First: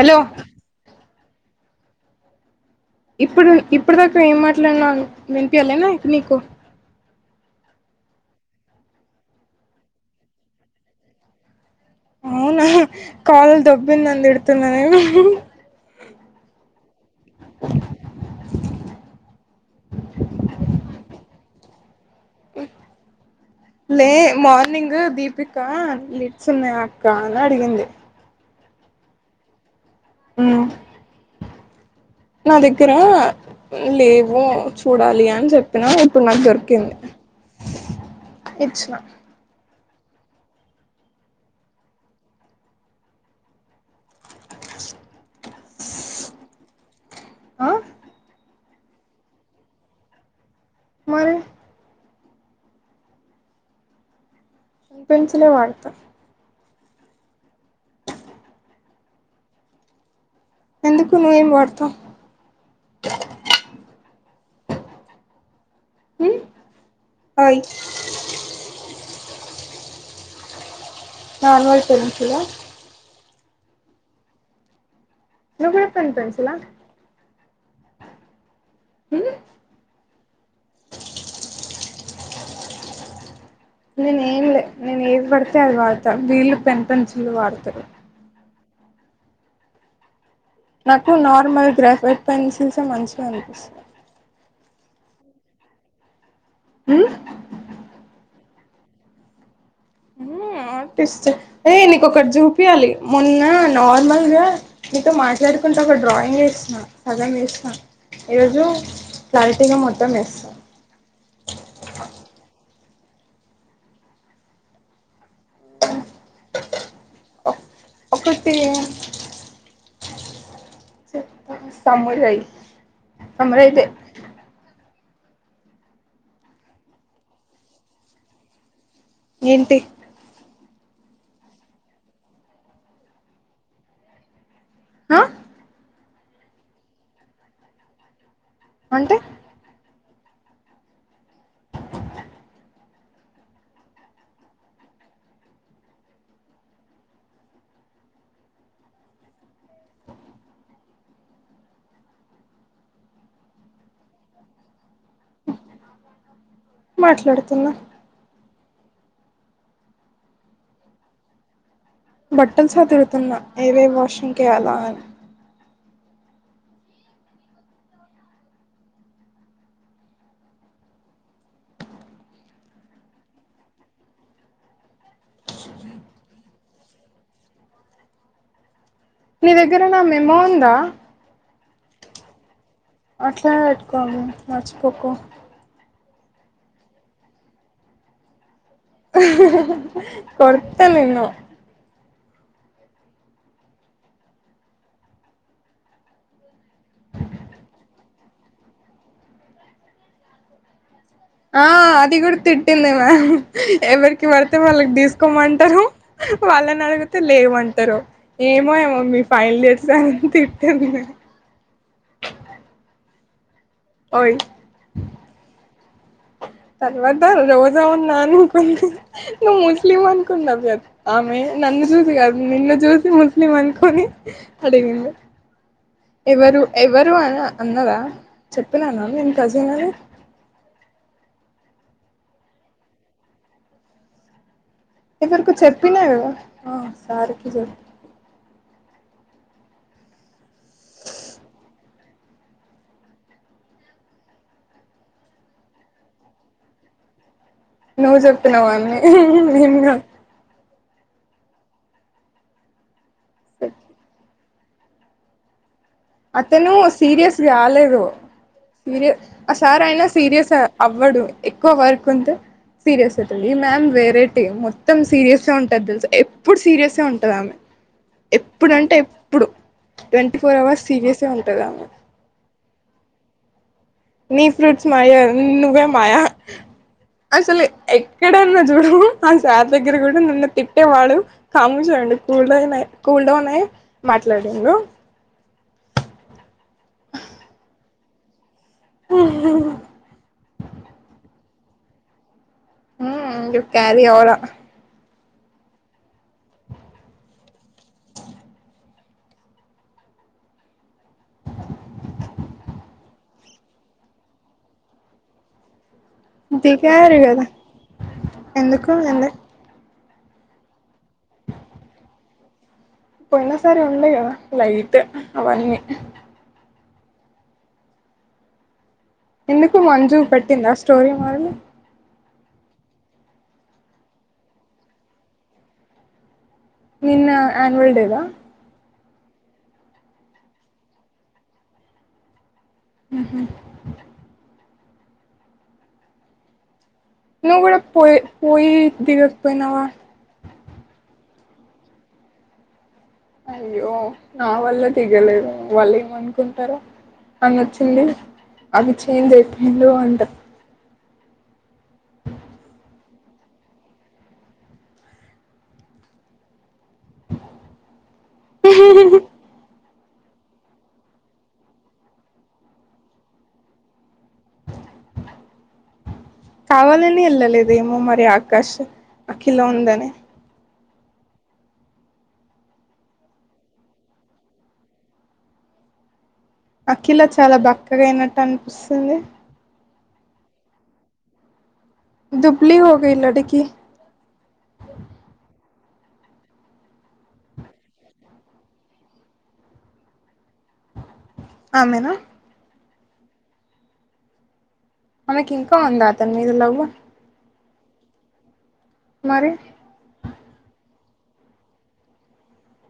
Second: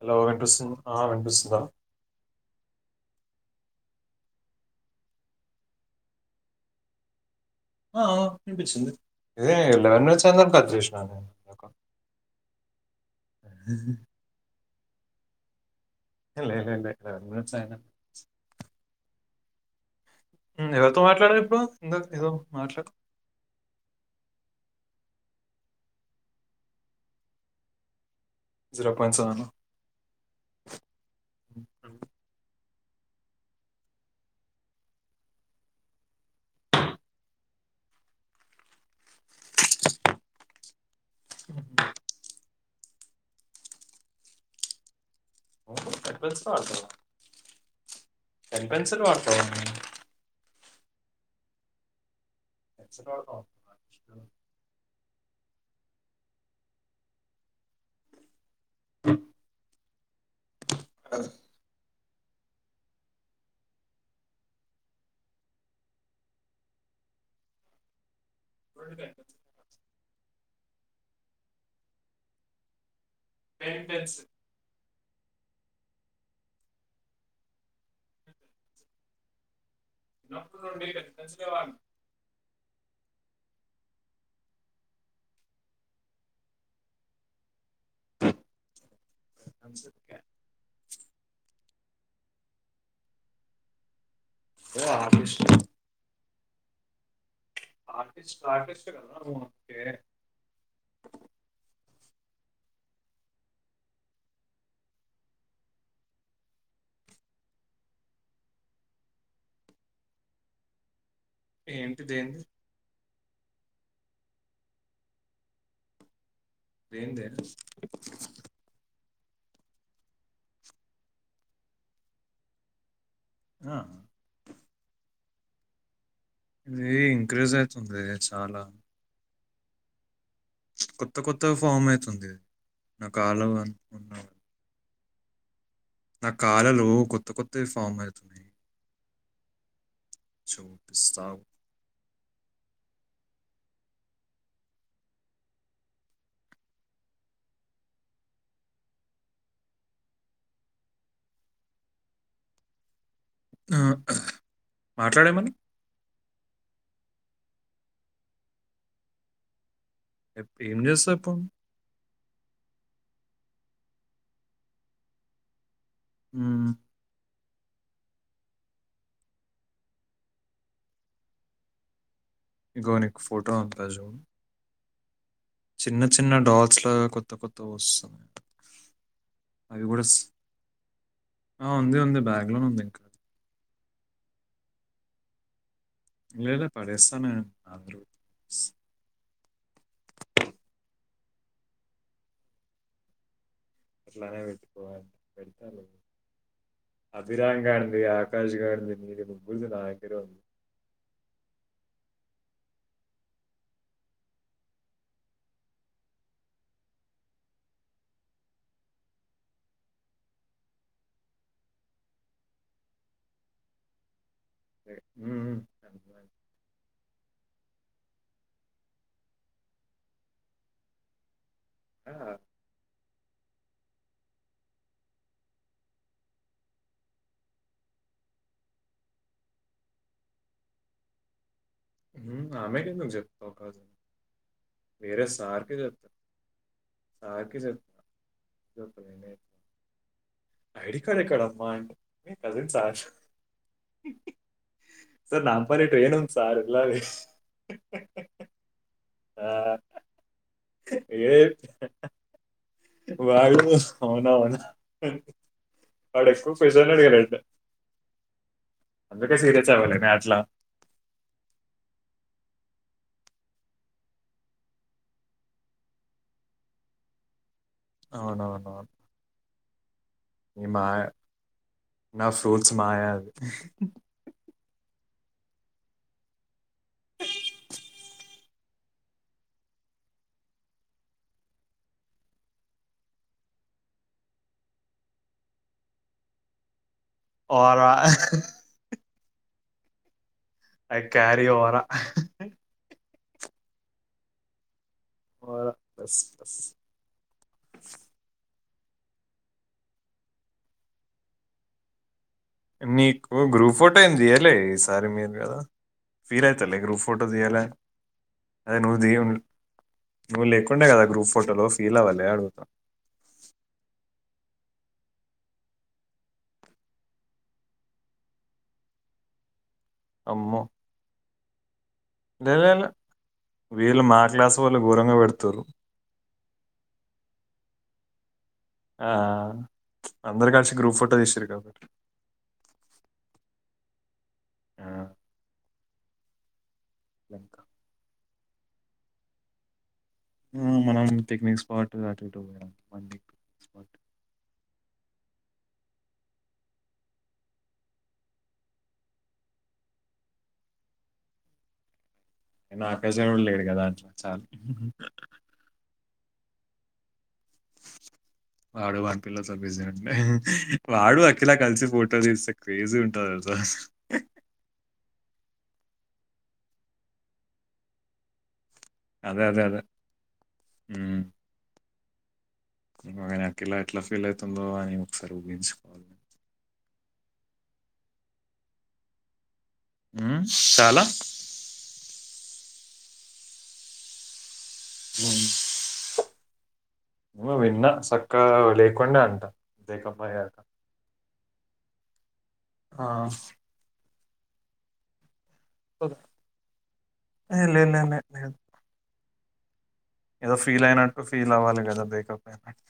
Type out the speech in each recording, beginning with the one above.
Hello వినిపిస్ ఆ విన్పిస్తుందా ఇప్పుడు ఇప్పుడు దాక ఏం మాట్లాడిన వినిపియ లేన ఇంక నీకు ఆ వినిపించింది ఇదే ఎలెవెన్ వచ్చందని కట్ చేసిన అవునా కాల్ దోబింది అని తిడుతున్నా నేను లే లే లే లెవన్ మినిట్స్ అయింది అని ఉమ్ ఎవరితో మాట్లాడారు ఇప్పుడు ఇందా లే మార్నింగ్ దీపి కా లిట్స్ ఉన్నాయ అక్క అని అడిగింది జరా పంచు అను ఉమ్ నా దగ్గర లేవు చూడాలి అని చెప్పిన ఇప్పుడు నాకు దొరికింది ఇచ్చిన టెన్ అవును పెన్ పెన్సిల్ వాడతావా ఆ పెన్సిల్ వాడతావా నువ్వు మరి పెన్సిల్ వాడతావా పెన్ పెన్సిల్ ఏ వాడతా ఎందుకు నువ్వేం వాడుతవవ్ మ్మ్ ఓయ్ నార్మల్ పెన్సిలా పెన్ పెన్సిల్ నువ్ పెన్ పెన్సిలా మ్ చిన్నప్పుడు నుండి పెన్ పెన్సిలే వాడను నేను ఏం లే నేను ఏది పడితే అది వాడతాను వీళ్ళు పెన్ పెన్సిలే వాడతారు అందుకే నాకు నార్మల్ గ్రాఫిట్ పెన్సిల్సే మంచిగా అనిపిస్తయ్ ఓ ఆర్టిస్ట్ ఉమ్ ఆర్టిస్ట్ ఆర్టిస్ట్ కద నువు మ్మ్ ఆర్టిస్ట్ ఏ నీ ఒకటి చూపియాలి మొన్న నార్మల్ గా నీతో మాట్లాడుకుంట ఒక డ్రాయింగ్ వేసిన సగం వేసిన ఈరోజు క్లారిటీ గా మొత్తం వేస్తా ఏంటిదెంది ఏందే ఒకటి చెప్తా సమ్మురై సమరయితే ఆ! ఇది ఇంక్రీజ్ అయితుందే చాలా ఏంటి కొత్త కొత్త గా ఫామ్ అవుతుంది నా కాలు ఉ ఉన్నవి ఆ నా కాలలో కొత్త కొత్తవి ఫామ్ అయితున్నాయి అంటే చూపిస్తావు ఉమ్ మాట్లాడేమని మాట్లాడుతున్నా ఎప్పు ఏం చేస్తా ఇప్పు నువ్ బట్టలు సదురుతున్న ఏవేవి వాషింగ్కి కేయల అని ఉమ్ ఇగో నీకు ఫోటో పంపుతా చూడు చిన్న చిన్న డాల్స్ లాగా కొత్త కొత్త వస్తుంనాయి నీ దగ్గర నా మెమో ఉందా బ్యాగ్లో నే ఉంది ఇంకా కానీ మర్చిపోకు లేదు పడేస్తా నేను [unintelligible] హా హా కొడుత నిన్ను అట్లానే పెట్టుకోవాలి పెడతాలే అభిరాం గాదీ ఆకాష్గాడిది నీది ముగ్గురుది నా దగ్గరే ఉంది ఆ అది కూడా తిట్టింది మ్యామ్ ఎవరికి పడితే వాళ్ళకి తీసుకోమంటారు వాళ్ళని అడిగితే లేవంటారు ఏమో ఏమో మీ ఫైన్ లియర్స్ అన్ తిట్టేంది ఓయ్ ఏ ఉమ్ ఉమ్ [unintelligible] తర్వాత రోజా ఉన్నా అనుకుంది నువ్వు ముస్లిం అనుకున్నద్ ఆమె నన్ను చూసి ఆ, కాదు నిన్ను చూసి ముస్లిం అనుకొని అడిగింది ఎవరు ఎవరు అనా అన్నారా చెప్పిననా నేన్ కజిన్ అని ఉమ్ ఆమె కెందుకు చెప్తావ్ కజిన్ అని ఎవరిలో చెప్పినా కదా ఆ సారికి చోప్ గోకవినే ఐడి కార్డు ఎక్కడమ్మా అంటే cousin sir sir Nampally train ఉంది సార్ వెళ్ళాలి నువ్వు చెప్తున్నావు అన్నీ నేన్ కాదు ఏదేది బ్యాగ్ లో పోస్ అవున అతను సీరియస్ కాలేదు సీరియస్ అందుకే ఆ సీరియస్ సార్ అవ్వాలి అయినా నేను అట్లా సీరియస్ ఆ అవ్వడు ఎక్కువ వర్క్ ఉంటె సీరియస్ అయితది ఈ మ్యామ్ వేరే టీ మొత్తం సీరియస్ గా ఉంటుది తెలుస ఎప్పుడు సీరియస్ గా ఉంటది ఆమె ఎప్పుడు అవునవును అంటే ఎప్పుడు ట్వంటీ ఫోర్ అవర్స్ ఆయా సీరియసే ఉంటది ఆమె నా ఫ్రూట్స్ మాయా అది నీ ఫ్రూట్స్ మాయ కద్ నువ్వే మాయా అసలు ఎక్కడన్నా చూడు ఆ సార్ దగ్గర కూడా నన్ను తిట్టేవాడు కాము చూడండి కూల్ డౌన్ అయి కూల్ డౌన్ అయి మాట్లాడాను ఓల ఉహ్మ్ హూ అవి క్యారి ఆవల ఉమ్ క్యారీ ఆవల పోవాలా బస్ బస్ నీకు గ్రూప్ ఫొటో ఏమి చేయలే ఈ సారీ మీర్ కదా ఫీల్ అయితలే గ్రూప్ దిగారు ఫోటో కదా దియాల అని అదే ఎందుకు నువ ది ఎందు [unintelligible] నువ్వు లేకుండే కదా గ్రూప్ ఫోటోలో ఫీల్ అవ్వాలే అడుగుతా పోయినా సరి ఉండ కదా లైట్ అవన్నీ ఎందుకు మంజు అమ్మో పెట్టిందా స్టోరీ మరీ లే [unintelligible] వీళ్ళు మా క్లాసు వాళ్లే గోరంఘ పెడతూరు నిన్న ఆన్యువల్ డేద ఆ అందరు కలిసి గ్రూప్ ఫోటో తీస్తారు కాబట్టి ఊహు ఆ, ను ఇంకా. కూడా పో పోయి దిగపోయినావా ఆ మనం పిక్నిక్ స్పాట్ అటెటో పోయాం అయ్యో నా వల్ల తిగలేద వాళ్ళు ఏమనుకుంటరొ ఆమోచ్చింది ఆడు చేంజ్ ఐపోయిండు అంట నా కజీన్ కూడా లేడు కదా అట్లా చాలు ఆడు వాని పిల్లతో బిజీ ఐయిండు వాడు అఖిలా కలిసి ఫోటో తీస్తే క్రేజీ ఉంటంది కదా అసల్ కావాలని వెళ్ళలేదేమో మరి ఆకాష్ అఖిల ఉందని ఊ నేను అఖిల ఎట్లా ఫీల్ ఐతుందో అని ఒకసారి ఊహించుకో అఖిలా చాలా బక్కగా అయినట్టు అనిపిస్తుంది ఉ చాలా దుబ్లి హగలా [unintelligible] డికి అవు నువు విన్నా సక్కా లేకుండే అంటా బ్రేకప్ ఆయ్యాక ఆమేనా ఆ ఆమెకి ఇంకా ఉందా అతని మీద లవ్వు లేలే అమ [unintelligible] మరి ఏదో ఫీల్ అయినట్టు ఫీల్ అవ్వాలి కదా బ్రేకప్ అయినట్టు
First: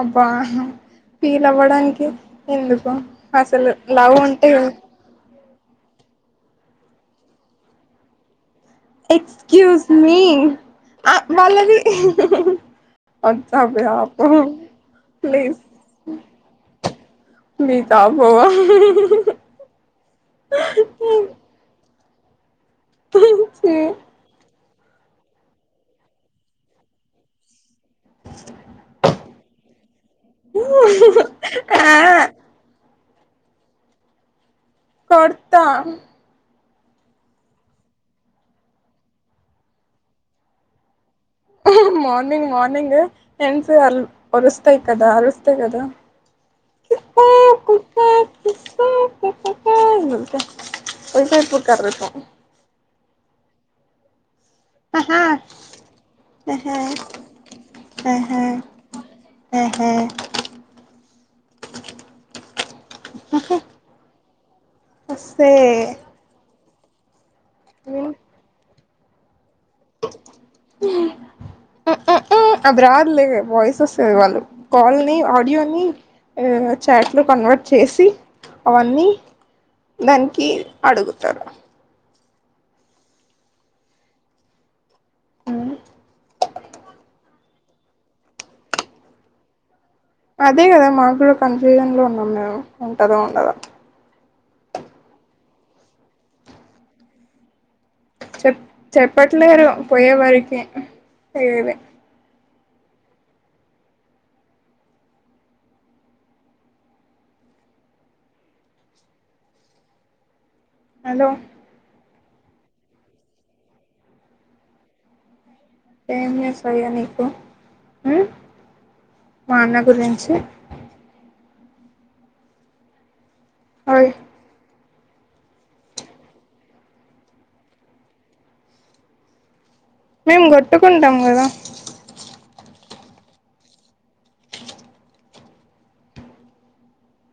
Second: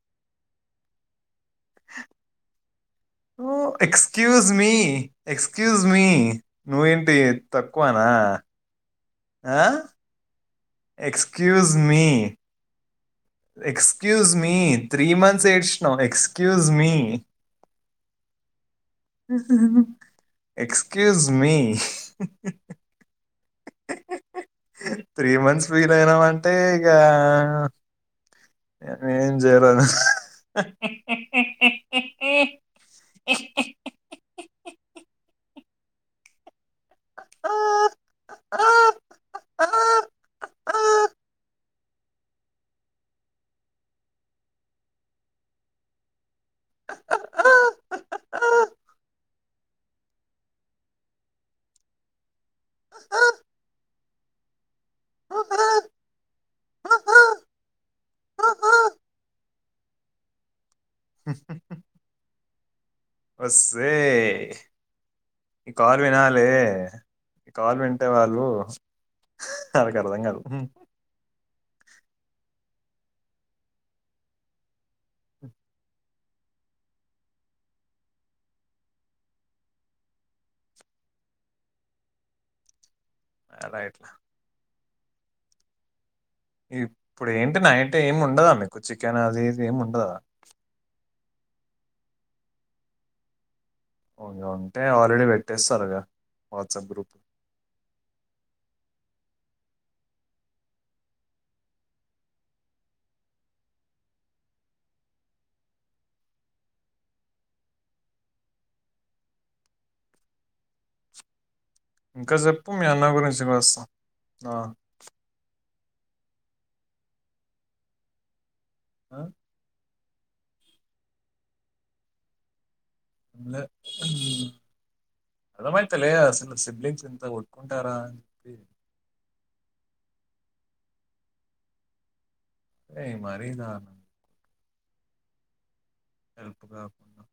అబ్బ పీలవ్వడానికి ఎందు ఓ అసలు లవ్వు ఎక్స్క్యూజ్ ఉంటే మీ ఎక్స్క్యూజ్ మీ నువ్వేంటి తక్కువనా ఆ ఎక్స్క్యూస్ మీ ఆ వాళ్ళది ఎక్స్క్యూస్ మీ త్రీ మంత్స్ ఏడ్చినం ఎక్స్క్యూస్ మీ మీత పోవా ఎక్స్క్యూస్ మీ ంచ [unintelligible] త్రీ మంత్స్ వీల్ అయినామ అంటే ఇగా నేను ఎం చేయలేదు ఏ కొడతా మార్నింగ్ మార్నింగ్ ఏ ఎన్ సే వాళ్ళు అ ఒరుస్తాయి కదా అరుస్తాయి కదా [unintelligible] ఆహా ఆహా అహ ఉహు నమస్తే వస్తే ఈ కాల్ వినాలే ఈ కాల్ వింటే విన్ వాళ్ళు వాళ్ళకు అర్థం కాదు హు అది రాదులే వాయిస్ వస్తది వాళ్ళు కాల్ నీ ఆడియో నీ ఉ చాట్లు కన్వర్ట్ చేసి అవన్నీ దానికి అడుగుతారు అడైట్లా ఇప్పుడు ఏంటి నైట్ ఏమి ఉండదా మీకు చికెన్ అది ఇది ఏమి ఉం అదే కదా మాకు కూడా కన్ఫ్యూజన్ లో ఉన్నాం మేము ఉంటదొ ఉండదొ ఉంగ ఉంటే ఆల్రెడీ పెట్టేస్తారుగా వాట్సాప్ గ్రూప్ చెప్ చెప్పట్లేరు పోయే వరికి ఏవీ హలో ఇంకా చెప్పు మీ అన్న గురించి మస్తు ఆ ఏం చెప్పాలి ఇగ నీకు ఉ మా అన్న గురించి ఛా లే అయ్ ఉమ్ అర్థమైతలే అసలు సిబ్లింగ్స్ ఇంత కొట్టుకుంటారా అని చెప్పి మేము కొట్టుకుంటాం కదా ఏ మరి దారుణం గప్ గప్ గాప్.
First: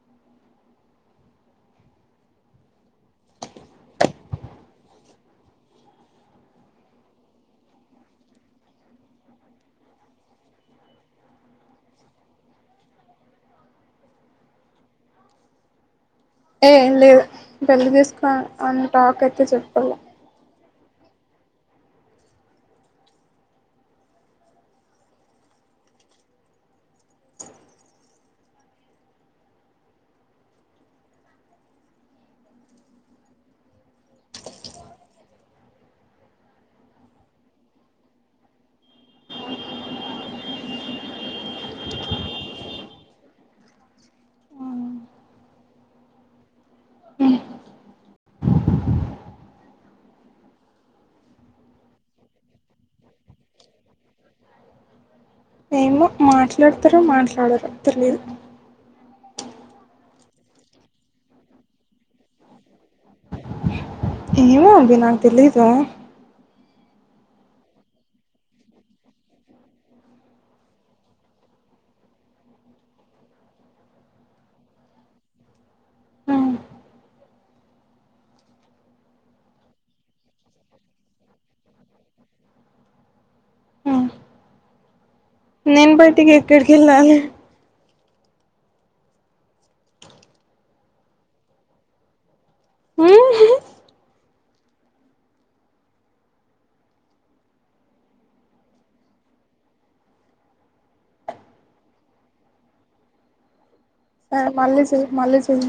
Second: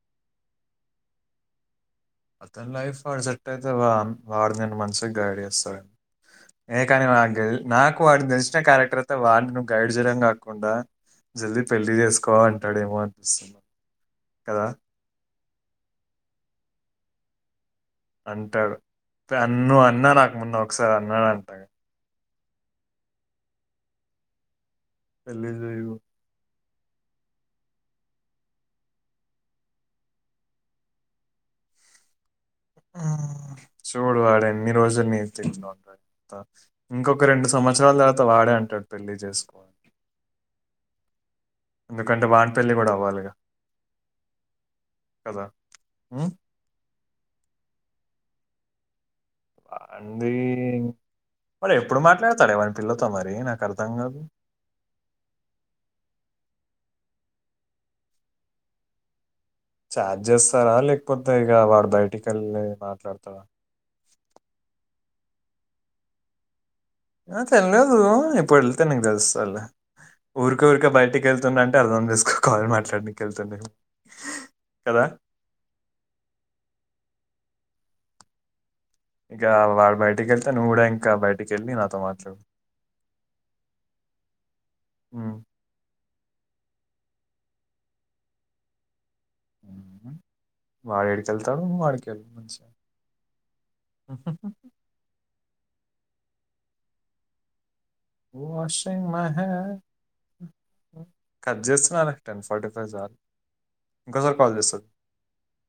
అతని లైఫ్ వాడిసెట్ అయితే వా వాడు నేను మంచిగా గైడ్ చేస్తాడు ఏ కాని గ నాకు వాడిని తెెలిసిన క్యారెక్టర్ అయితే వాడిని నువ్వు గైడ్ చేయడం కాకుండా జల్దీ పెళ్లి చేసుకో అంటడేమో అనిపిస్తుంది కదా ఏ లేదు పెళ్లి చేసుకో అంటాడు అని టాక్ ఐతే అన్ను చెప్పలే అన్నా నాకు మొన్న ఒకసారి అన్నడు అంటగా పెళ్లి చేయు ఊ చూడు వాడు ఎన్ని రోజులని [unintelligible] ఇంకొక రెండు సంవత్సరాల తర్వాత వా వాడే అంటాడు పెళ్లి చేసుకోని ఎందుకంటే వాని పెళ్ళికూడా అవ్వాలిగా కదా ఊ ఆంది వాడు ఎప్పుడు మాట్లాడతడే వాని పిల్లతో మరి నాకు అర్థం కాదు ఏమో మాట్లాడతడో మాట్లాడడో తెలియదు చాట్ చేస్తారా లేకపోతే ఇగ వాడు బయటి కెళ్ళి మాట్లాడతడ ఏమో అది నాకు తెలిదురా ఆ తెలియదు ఇప్పుడు వెళితే నీకు తెలుస్తది లె ఊరికె ఊరికే బయటికి వెళ్తుండు అంటే అర్థం చేసుకో కాల్ మాట్లానికి వెళ్తుండని కద ఇక వాడు బయటికి వెళ్తే నువ్వు కూడా ఇంకా బయటికి వెళ్ళి నాతో మాట్లాడు ఊ నేను బయటికి ఎక్కడికి వెళ్ళాలి ఊహు వాడేడికి వెళ్తాడు వాడికేదో మంచి ఊ వాషింగ్ మెహె కట్ చేస్తున్నానే టెన్ ఫార్టీ ఫైవ్ చాలు ఇంకోసారి సర్ కాల్ చేస్తా మళ్ళీ చు మళ్ళీ చూడు